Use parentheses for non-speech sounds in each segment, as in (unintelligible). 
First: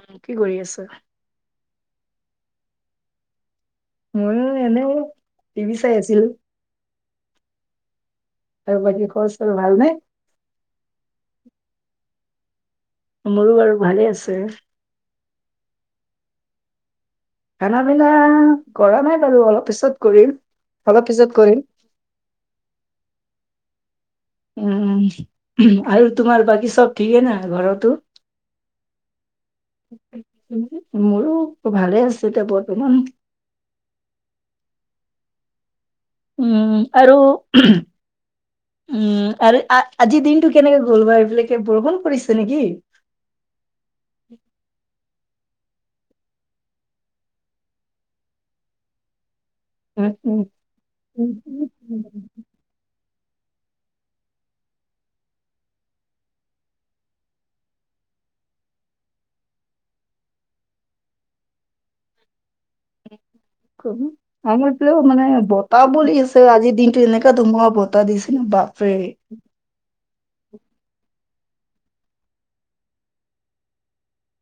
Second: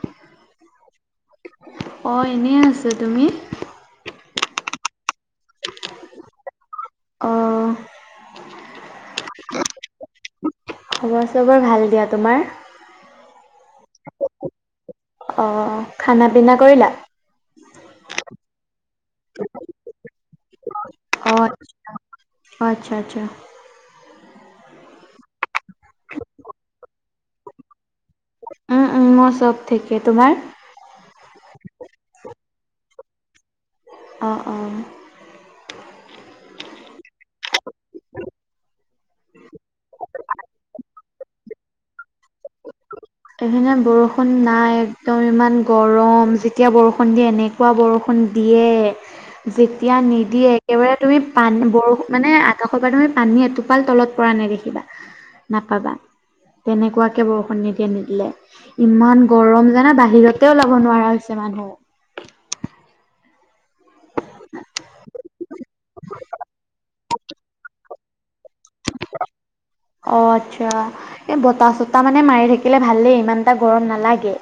উ কি কৰি আছ অ এনেই আছ তুমি ময়ো এনে টিভি চাই আছিলো অ ত বাকী খবৰ চবৰ ভালনে খবৰ চবৰ ভাল দিয়া তোমাৰ মোৰো বাৰু ভালে আছে অ খানা পিনা কৰিলা খানা মেলা কৰা নাই বাৰু অলপ পিছত কৰিম অলপ পিছত অ কৰিম আচ্ছা আচ্ছা উম আৰু তোমাৰ বাকী চব ঠিকেই না ঘৰতো উম উম মোৰ চব ঠিকেই তোমাৰ মোৰো ভালে আছে এতিয়া বৰ্তমান অঁ অঁ উম আৰু উম আৰু আজিৰ দিনটো কেনেকে গ'ল বা এইবিলাকে বৰষণ পৰিছে নেকি সখনে বৰষুণ নাই একদম ইমান ৰ গৰম যেতিয়া বৰষুণ দিয়ে এনেকুৱা বৰষুণ দিয়ে যেতিয়া নিদিয়ে একেবাৰে তুমি পান বৰষুণ মানে আকাশৰ পৰা নহয় পানী এটোপাল তলত পৰা নেদেখিবা নাপাবা তেনেকুৱাকে বৰষুণ নিদিয়া নিদ ইমান গৰম জানা বাহিৰতে ওলাব নোৱাৰা হৈছে মানুহ উ আমাৰও মানে বতাহ বুলি আছে আজিৰ দিনটো এনেককাে ধুমুহা বতাহ দিছে ন বাপ ফ্ৰে অ আচ্ছা এই বতাহ চতাহ মানে মাৰি থাকিলে ভালেই ইমান এটা গৰম নালাগে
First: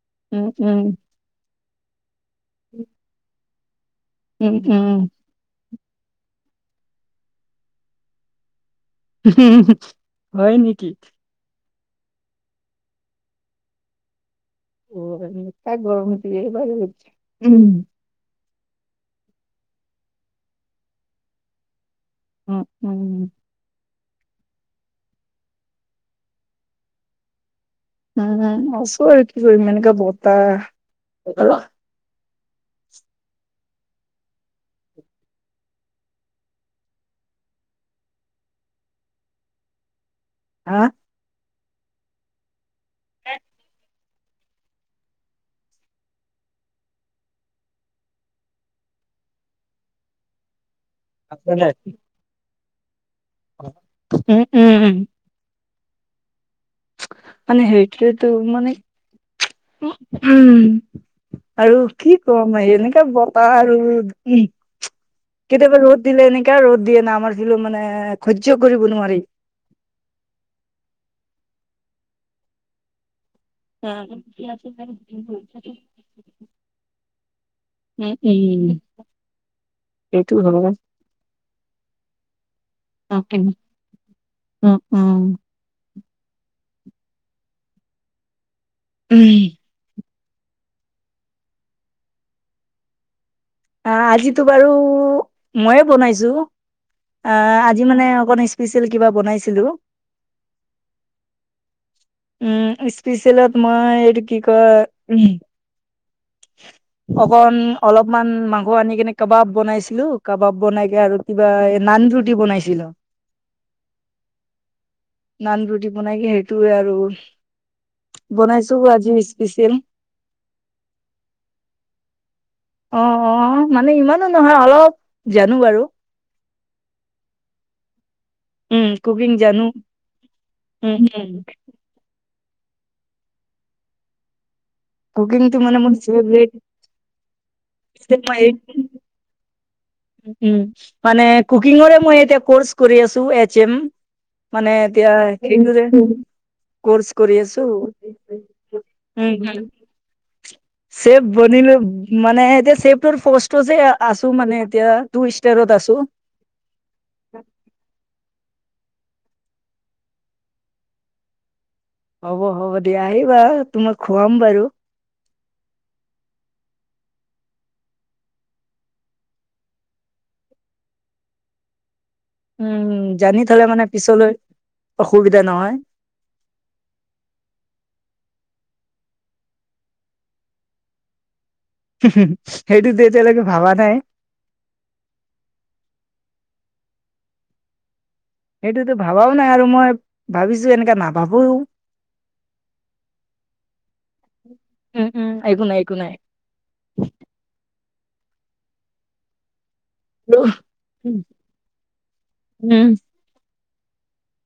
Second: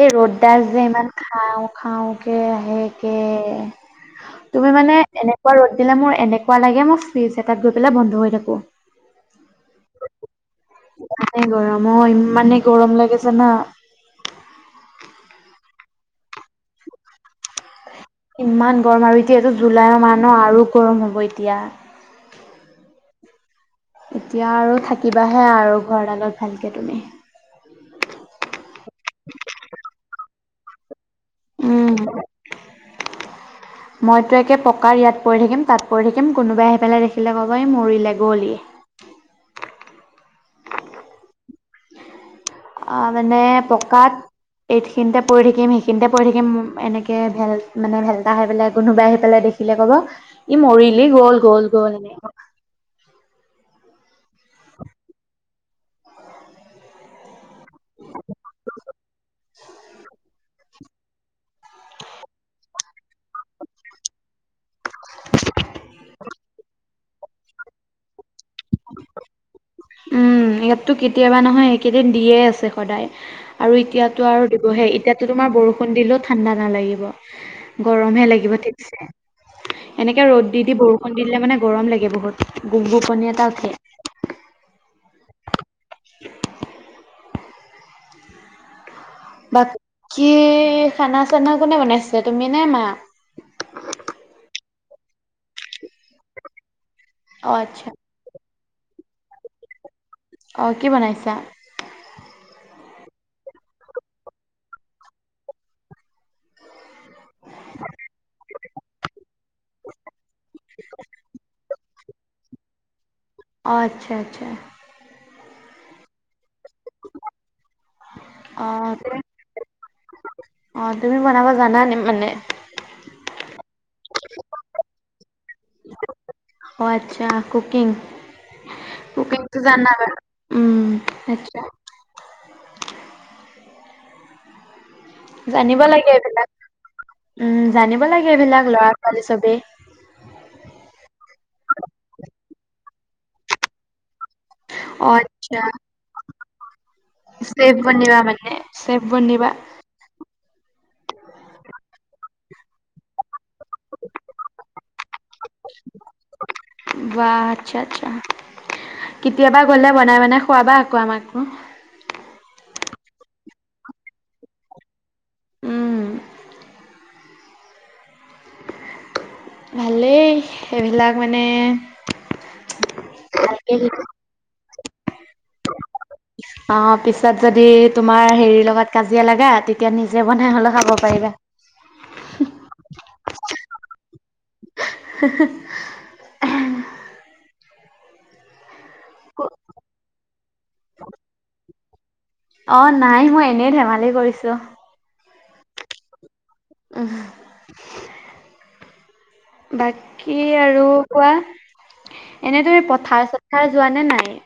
এই উম ৰ'দদা উম যে ইমান খাওঁ খাওঁ কে সে কে উম তুমি উম মানে এনেকুৱা ৰদ দিলে মোৰ এনেকুৱা লাগে মোক ফিজ এটাত গৈ পেলাই বন্ধ হৈ থাকো হয় নেকি মই ইমানে গৰম লাগিছে না মঠ গৰমতি উ ইমান গৰম আৰু এতিয়াতটো জুলাইৰ মাহ ন আৰু গৰম হ'ব এতিয়া উম উম এতিয়া আৰু থাকিবাহে আৰু ঘৰডালত ভালকে তুমি উম আছো আৰু কি কৰিম এনেকা বতাহ হয় (unintelligible) (unintelligible) মইতো একে পকাৰ ইয়াত পৰি থাকিম তাত পৰি থাকিম কোনোবাই আহি পেলাই দেখিলে ক'ব এই মৰিলে গ'লি (unintelligible) হা আহ মানে পকাত এইথখিনিতেপঢ়ঢ থাকিম সেইখিনিতে পঢি থাকিম এনেকে ভেল মানে ভেলতা খাই পেলাই কোনোবাই আহি পেলাই। দেখিলে ক'বা ই মৰিলি গ'ল গ'ল গ'ল এনে। উম-উম-উম, মানে সেইটোৱে তো মানে উম, আৰু কি কম এই এনেকে বতা আৰু। কেতিয়াবা ৰ'দ দিলে এনেকা ৰ'দ দিয়ে না আমাৰ ফো মানে সহ্য কৰিব নোৱাৰি। উম, ইয়াততো কেতিয়াবা নহয় সকেইদিন দিয়ে আছে সদায়। আৰু উম, উম, এতিয়াতো আৰু দিবহে এতিয়ো তোমাৰ বৰষুণ দিলেও ঠাণ্ডা নালাগিব গৰম। মে লাগিব ঠিকছে। এনেকে সেইটো ৰ'দ দি-দি হয়। বৰষুণ দিলে মানে গৰম লাগে বহুত গোপগোপনি এটা উঠে। উম-উম, (unintelligible) বাকী খানা চানা কোনে বনাইছে তুমি নে মা? আহ আজিতো বাৰু ময়ে বোনাইছো আ অ আজি আচ্ছা মানে স্পিচিয়েল কিবা বনাইছিলো। অ, কি বনাইছা? উম, স্পেচেলত মই এইটো কি কয়। (unintelligible) অকন অলপমান মাংস আনি কেনে কাবাব বনাইছিলো কাবাব বনাই কে আৰু কিবা। নান ৰুটি বনাইছিলো। আচ্ছা-আচ্ছা, নান ৰুটি বনাই কি সেইটোোৱে আৰু অ বনাইছো তুমি আজিও স্পেচিয়েল। অ' তুমি বনাবা জানানে মানে। অ-অ মানে ইমানো নহয় অলপ জানো বাৰু। অ, আচ্ছা কুকিং উম, কুকিং কুকিংটো জানো। যানা ব উম, কুকিংটো আচ্ছা', মানে জানিব মোৰ লাগে এইবিলাক ফেভৰেট উম জানিব লাগে মই এইবিলাক লৰা ছোৱালী চবেই। উম, মানে কুকিঙৰে মই এতিয়া কৰ্চ কৰি আছো এচ এম মানে অ এতিয়া সেই আচ্ছা কৰ্চ কৰি আছো। চেফ বনিবা মানে চেফ বনিবা উম, সেব বনিলো মানে। ন এতিয়াে সেবটোৰ পষ্টআছো মানে। এতিয়া তু ইষ্টষ্টাৰত আছো। বাহ আচ্ছা আচ্ছা কেতিয়াবা গ'লে বনাই বনাই খোৱাবা আকৌ আমাকো হ'ব-হ'ব দিয়া আহিবা তোমাক খুৱাম বাৰু উম, ভালেই সেইবিলাক মানে। উম, জানি থ'লে ভালকে মানে শিক পিছলৈ অসুবিধা নহয় অ' পিছত যদি তোমাৰ হেৰিৰ লগত কাজিয়া লগা তেতিয়া নিজে বনাই হলে খাব পাৰিবা। সেইটো দ যেলেকে ভাবা নাই। উ (unintelligible) সেইটোতো ভাবাও নাই আৰু মই ভাবিছো এনেককাে নাভাবোও। অ' নাই মই এনেই ধেমালি কৰিছো। উম, উম, এক নাই একো নাই। উ (unintelligible) বাকী আৰু কোৱা এনেদৰে উম, পথাৰ চ। খাই যোৱা নে নাই।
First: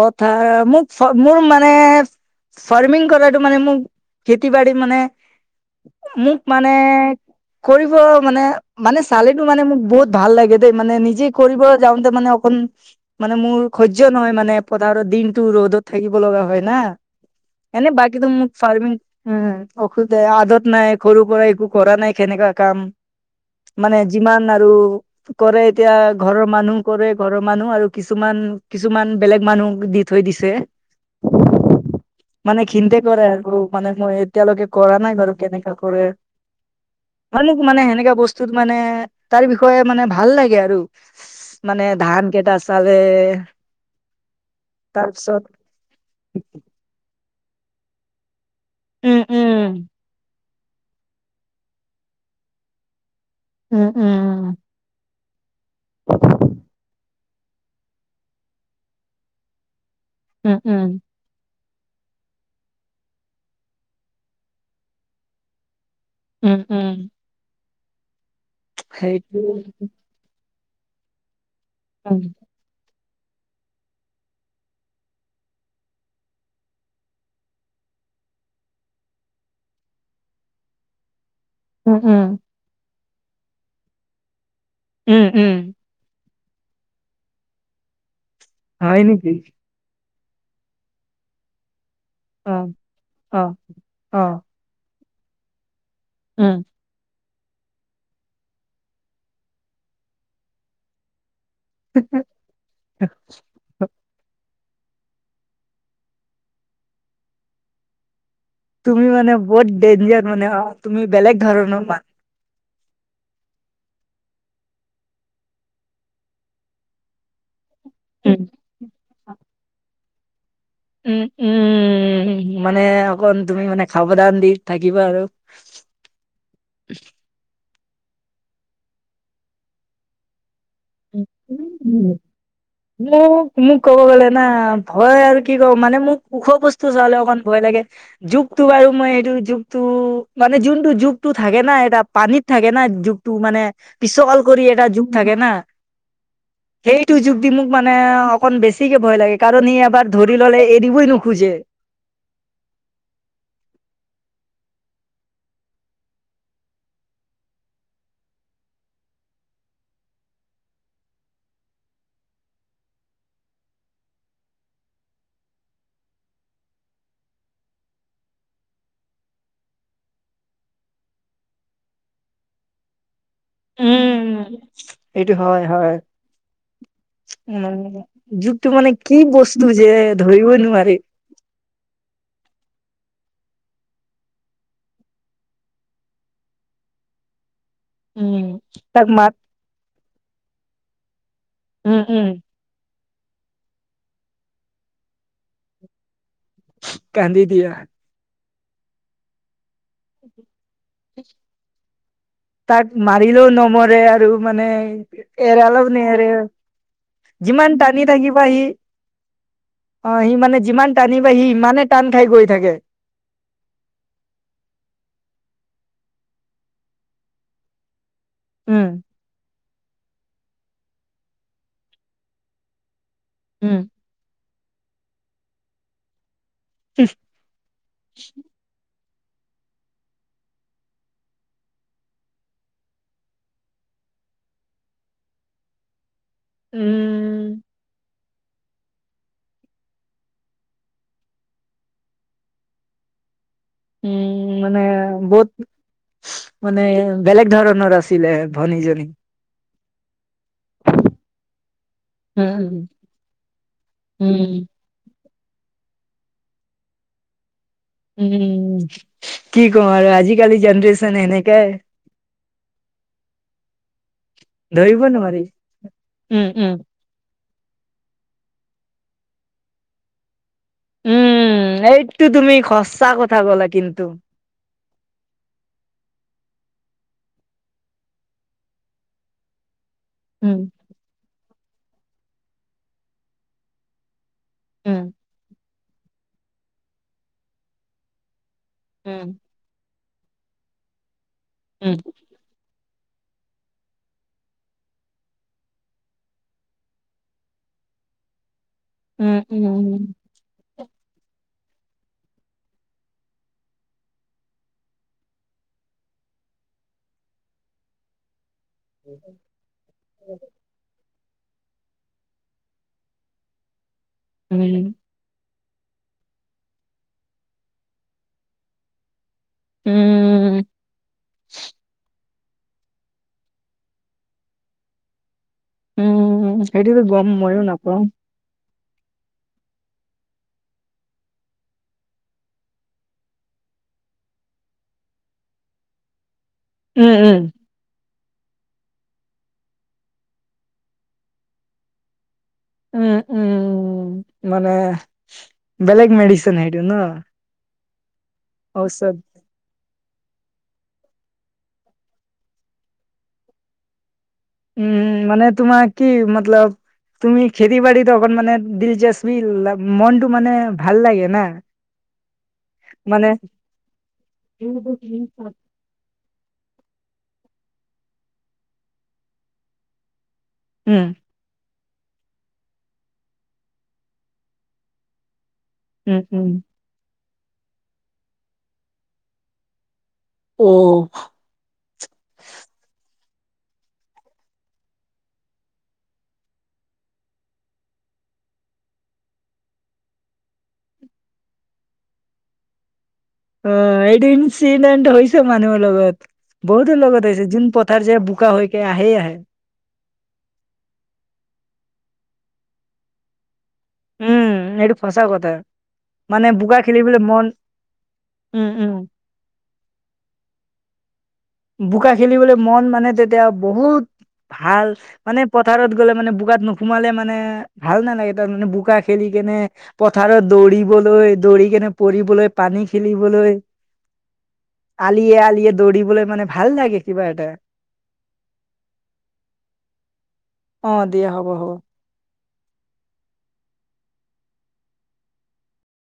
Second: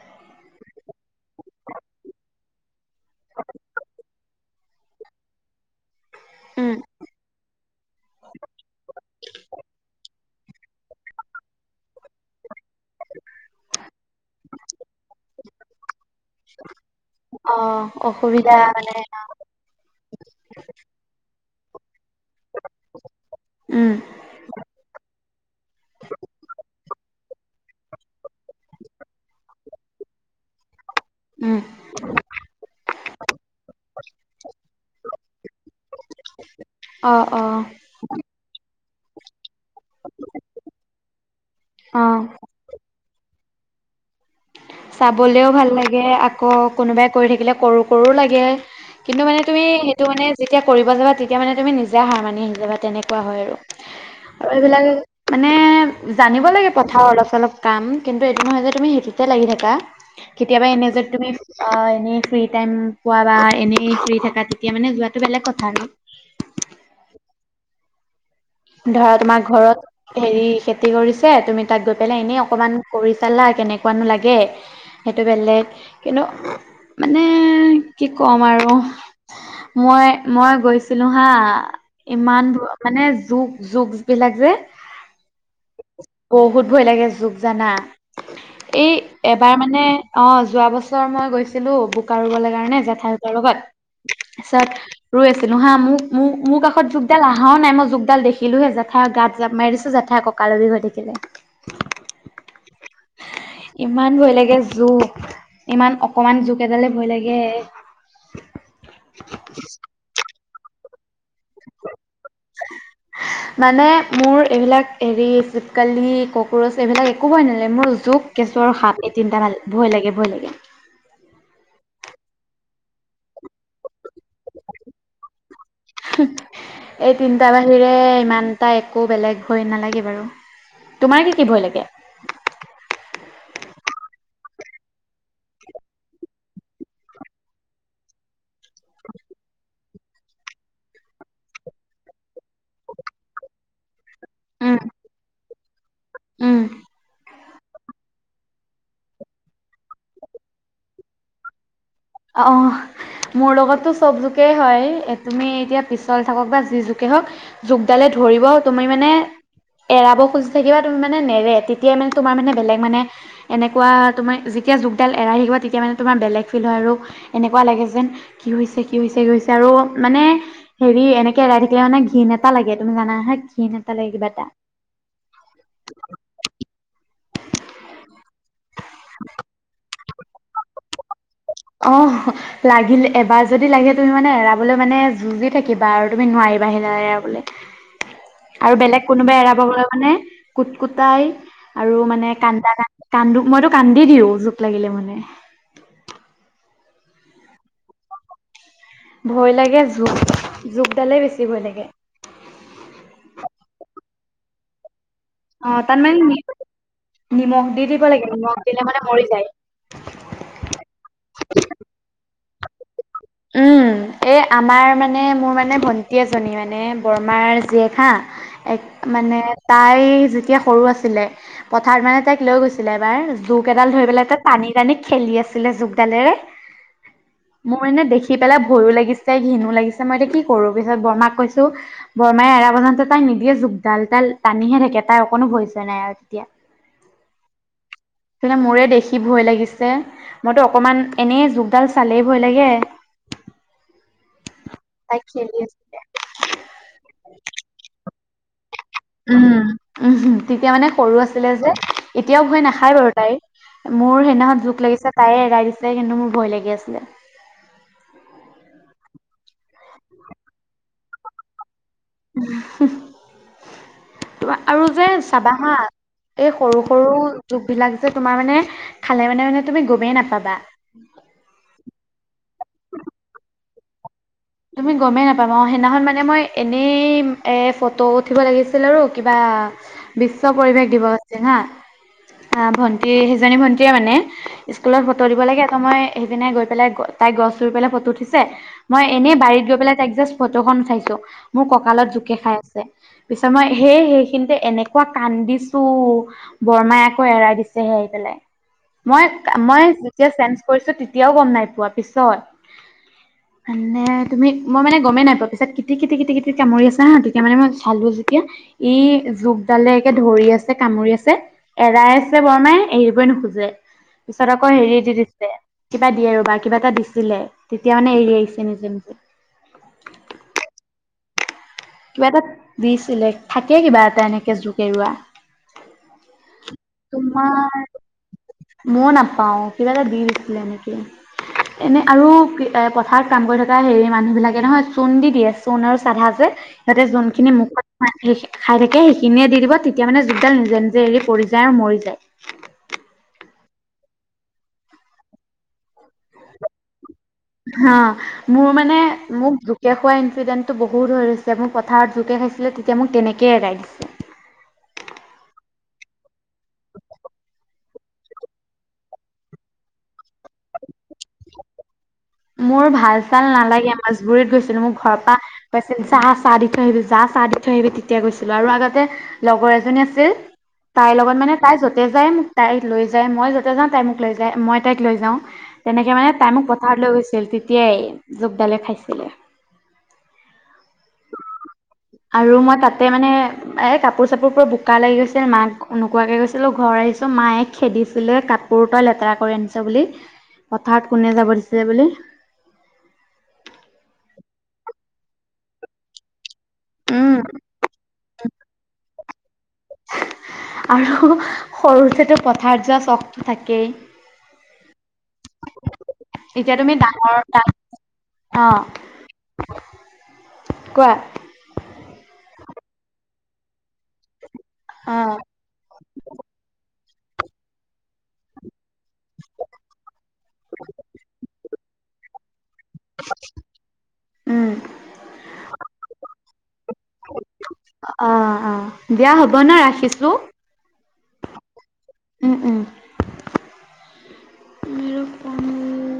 অথা মোক মোৰ মানে ফাৰ্মিং কৰাটো মানে মোকতি। খেতি বা় মানে মোক মানে উম, কৰিব মানে মানে চালীটো মানে মোক বহুত ভাল লাগে দেই মানে নিজে কৰিব যাওঁতে মানে অকণ মানে মোৰ নহয় মানে পথাৰৰ দিনতটো ৰ'দত থাকিব লগা হয় না অ', এনে বাকীটোো মোক অসুবিধা ফাৰ্মিং মানে ঔষুধ আদত নাই ঘৰু পৰা কৰা নাই কেনেকাা কাম উম, মানে যিমান আৰু কৰে এতিয়া ঘৰৰ মানুহ কৰে ঘৰৰ মানুহ আৰু কিছুমান কিছুমান বেলেগ মানুহ দি থৈ দিছে উম, মানে খিন্তে কৰে আৰু মানে মই এতিয়ালৈকে কৰা নাই বাৰু কেনেকাা কৰে অ', মন অ', মানে সেনেককাা বস্তুত মানে তাৰ বিষয়ে মানে ভাল লাগে আৰু মানে অ', ধান কেইটা চালে তাৰপিছত চাবলেও ভাল লাগে আকৌ কোনোবাই কৰি থাকিলে কৰো কৰো লাগে উম কিন্তু মানে তুমি উম সেইটো মানে যেতিয়া কৰিব যাবা তেতিয়া মানে তুমি নিজে হাৰ মানি আহি যাবা তেনেকে হয় আৰু উম আৰু উম এইবিলাক মানে জানিব লাগে পথা অলপ অলপ কাম কিন্তু এইটো নহয় যে তুমি সেইটোতে লাগি থাকা উম কেতিয়াবা এনে উম যে তুমি অ এনেই ফ্ৰী টাইম পোৱা বা এনেই ফ্ৰী থাককা তেতিয়া মানে যোৱাটো বেলেগ কথা নাই উম উম ধৰা সেইটো তোমাৰ ঘৰত হেৰি খেতি কৰিছে তুমি তাক গৈ পেলাই উম এনেই অকমান কৰি চালা কেনেকুৱানো লাগে সেইটো বেলেগ কিন্তু মানে কি ক'ম আৰু মই- মই গৈছিলো হা। উম উম ইমান মানে জোক- জোক বিলাক যে উম- উম। বহুত ভয় লাগে, জোক জানা এই হয় নেকি এবাৰ মানে অ', যোৱা বছৰ মই গৈছিলো বু ৰুবলে অ কাৰণে জেঠাইহতৰ অ লগত অ পিছত ৰৈ আছিলো হা মোক মোৰ- মোৰ উম কাষত জোকদাল অহাও নাই মই জো দাল দেখিলোহে জেঠাইৰ গাত জাপ মাৰিছো জেঠাই ককালৰ বিষ হৈ থাকিলে। (unintelligible) ৰো ইমান অকমান জোক এডালে ভয় লাগে। তুমি মানে বহুত দেঞ্জাৰ মানে অ' তুমি বেলেগ ধৰণৰ (unintelligible) (inaudible) মানে মোৰ এইবিলাক এৰি চিপকালি কক্ৰচ এইবিলাক একো ভয় নালা মোৰ জোক উম কেঁচু আৰু সাপ এই তিনিটা ভাল ভয় লাগে-ভয় লাগে। উম-উম উ মানে কণ তুমি মানে সাৱধান দি থাকিবা আৰু। বিৰে ইমান এটা একো বেলেগ ভয় নালাগে বাৰু। তোমাৰ কি কি ভয় লাগে (unintelligible) না ভয় আৰু কি কওঁ মানে মোক ওখ বস্তু চাবলে অকণ ভয় লাগে জোক তো বাৰু মই এইটো জোকটো মানে যোনটো জোকটো থাকে ন এটা পানীত থাকে না জোকটো মানে পিছকাল কৰি উম এটা জোক থাকে না, উম সেইটো জোক মোক মানে অকন বেছিকে ভয় লাগে কাৰণ ই এবাৰ ধৰি ললে এৰিবই নোখোজে। অ', মোৰ লগতো চব জুকে হয় তুমি এতিয়া পিছল থাকক বা যি যোকে (unintelligible) জোকডালে ধৰিব তুমি মানে এৰাব খুজি থাকিবা তুমি মানে নেৰে তেতিয়াই মানে তোমাৰ মানে বেলেগ মানে এনেকুৱা তোমাৰ তেতিয়া জোকডাল এৰাই আহিব তেতিয়া মানে তোমাৰ বেলেগ ফিল হয় আৰু এনেকুৱা লাগে যেন কি হৈছে-কি হৈছে-কি হৈছে আৰু মানে হেৰি এনেকে এৰাই থাকিলে মানে ঘিন এটা লাগে তুমি জানা হে উম, এইটো হয়- হয়। উম, জোকটো মানে কি বস্তু যে ধৰিবই নোৱাৰি। অ', লাগিল এবাৰ যদি লাগে তুমি মানে এৰাবলৈ মানে যুঁজি থাকিবা আৰু তুমি নোৱাৰ বা সেইডাল এৰাবলে। উম। আৰু বেলেগ তাক মাত কোনোবাই এৰাব গ'লে মানে কুট কুটাই উম, আৰু উম, মানে কান্দা কান্ কান্দো মইতো কান্দি দিওঁ জোক লাগিলে মানে। কান্দি দিয়া। ভয় লাগে জোক-জোক দালেই বেছি ভয় লাগে। তাক মাৰিলেও নমৰে আৰু মানে অ এৰালেও তাত মানে নেৰে। নি নিমখ যিমান দি টানি দিব লাগে- থাকিবা নিমখ সি দিলে মানে মৰি যায়। অ', সি মানে যিমান টানিবা সি ইিমানে টান খাই গৈ থাকে। উম, এই আমাৰ মানে মোৰ মানে মানে ভণ্টি এজনী মানে বৰমাৰ জীয়েক এক উম, মানে তাই যেতিয়া সৰু আছিলে পথাৰত মানে তাইক লৈ গৈছিলে এবাৰ জোক উম। এডাল ধৰি পেলাই ত পানী নি খেলি আছিলে জোকডালেৰে মোৰ এনে দেখি পেলাই ভয়ো লাগিছ ছে ঘিনো লাগিছে মই এতিয়া কি কৰো পিছত বৰমাক কৈছো বৰমাই এৰা বজাতে তাই নিদিয়ে জোকডাল তাই টানিহে থাকে তাৰ অকণো ভয় ছয় নাই আৰু তেতিয়া। উম। (unintelligible) মোৰে দেখি ভয় লাগিছে মইতো অকমান এনেই জোকডাল চালেই ভয় লাগে। (inaudible) উম উ মানে তাই বহুত খেলি আছিলে মানে বেলেগ ধৰণৰ আছিলে ভনী জন উম উম তেতিয়া মানে সৰু আছিলে যে এতিয়াও ভয় উম, নাখায় বাৰু তাইৰ মোৰ উম। সেইদিনাখনত জোক লাগিছে তায়ে এৰাই দিছিলে কিন্তু মোৰ ভয় লাগি আছিলে উম কি কওঁ আৰু আজিকালি জেনেৰে্যন এনেকে উ তোম আৰু ধৰিব যে নোৱাৰি। চাবা হা উম, এই উম। সৰু সৰু যুগ বিলাক যে তোমাৰ মানে খালে মানে মানে তুমি গমেই নাপাবা উম এইটো তুমি খচা কথা ক'া কিন্তু তুমি গমেই নাপাম অ সেইদিনাখন মানে মই এনেই এ ফটো উঠিব লাগিছিল আৰু কিবা বিশ্ব উম, পৰিৱেশ দিৱস আছে হা আহ ভন্টি সেইজনী ভন্টিয় মানে উম, স্কুলত ফটো দিব লাগে ত মই সেইপিনে গৈ পেলাই তাই গছ ৰুই পেলাই ফটো উঠিছে মই উম, এনেই বাৰীত গৈ পেলাই তাইক জাষ্ট ফটোখন উঠাইছো মোৰ উম, কঁকালত জোকে খাই আছে পিছত মই সেই সেইখিনিতে এনেকুৱা কান্দিছো বৰমাই আকৌ এৰাই দিছেহে ম উম, মই উম, যে চে কৰিছো তেতিয়াও গম নাই কোৱা পিছত মানে তুমি মই মানে গমেই নাই পোৱা পিছত কেটি কেতিি কেটি কেটি কামৰি আা হা তেতিয়া মানে মই চালো যেতিয়া ই জুগডালে একে ধৰি আছে কামুৰি আছে এৰাই আছে বৰমাই এৰিবই নোখোজে পিছত আকৌ হেৰি দি দিছে কিবা দিয়ে আৰু বা কিবা এটা দিছিলে তেতিয়া মানে এৰি আহিছে নিজে নিজে উম, উম, কিবা এটা দিছিলে থাকে কিবা এটা এনেকে জোক এৰুৱা উম, সেইটোতো গম ময়ো নাপাওঁ মৌনাপাওঁ কিব দীভিছিলিল ননেকি এনে আৰু পথাৰত কাম কৰি থকা হেৰি মানুহবিলাকে নহয় চূণ দি দিয়ে চূণ আৰু চাধা যে ইতে উম, উম, যোনখিনি মুখত খাই থাকে সেইখিনিয়ে দি দিব তেতিয়া মানে যতডাল নিজে নিজে এৰি পৰি যাৰ মৰি যায় উম উম উ মানে বেলেগ মেডচন সেই ন হ মোৰ মানে ঔষধ মোক দু এতিয়া খোৱা ইনক্ৰিডেণ্টটো বহুত হৈ হৈছে মোৰ পথাৰত জোকে খাইছিলে তেতিয়া মোক তেনেকে এৰাই দিছে উম মানে তোমাৰ কি মতলব তুমি খেতি বা়ী ত মানে দিলচাস্পি মনটো মানে ভাল লাগে ন মোৰ ভাল চাল নালাগে মাজবুৰিীত উম, গৈছিলো মোৰ ঘৰৰ পৰা গাইছিল চাহ চাহ দি থৈ আহিবিছিল যা চাহ দি থৈ আহিবি তেতিয়া গৈছিলো আৰু আগতে লগৰ এজনী আছিল উম, তাইৰ লগত মানে তাই যতে যাই মোক তাইক লৈ যায় মই য'তে যাওঁ তাই মোক লৈ যায় মই তাইক লৈ যাওঁ তেনেকে মানে উম, তাই মোক পথাৰত লৈ গৈছিল তেতিয়াই জোকডালে খাইছিলে অ'। আৰু মই তাতে মানে এ কাপোৰ চাপোৰ পুৰা বোকা লাগি গৈছিল মাক নকুৱাকে গৈছিলো ঘৰ আহিছো মায়ে খেদিছিলে কাপোৰ তই লেতেৰা কৰি আনিছ বুলি পথাৰত কোনে যাব দিছিলে বুলি অ এইটো ইনসিডেণ্ট হৈছে মানুহৰ লগত বহুতো লগত উম আহিছে যোন পথাৰ যে বোকা হৈকে আহেই আহে আৰু সৰুতেতো পথাৰ যোৱা চখতটো থাকে উম এইটোো ফঁচা কথা মানে বোকা খেলি বলে মন উম, আহ উম। কোৱা বোকা খেলিবলৈ মন মানে তেতিয়া বহুত ভাল অ' মানে পথাৰত গ'লে মানে বগাত নোসোমালে মানে মানে ভাল নালাগে তাৰমানানে বোকা খেলি কেনে পথাৰত দৌৰিবলৈ দৌৰি কেনে পৰিবলৈ পানী খেলিবলৈ উম, আলিয়ে আলিয়ে দৌৰিবলৈ মানে ভাল লাগে কিবা এটা অ অ দিয়া হ'ব ন ৰাখিছো অ', দিয়া হ'ব হ'ব ম প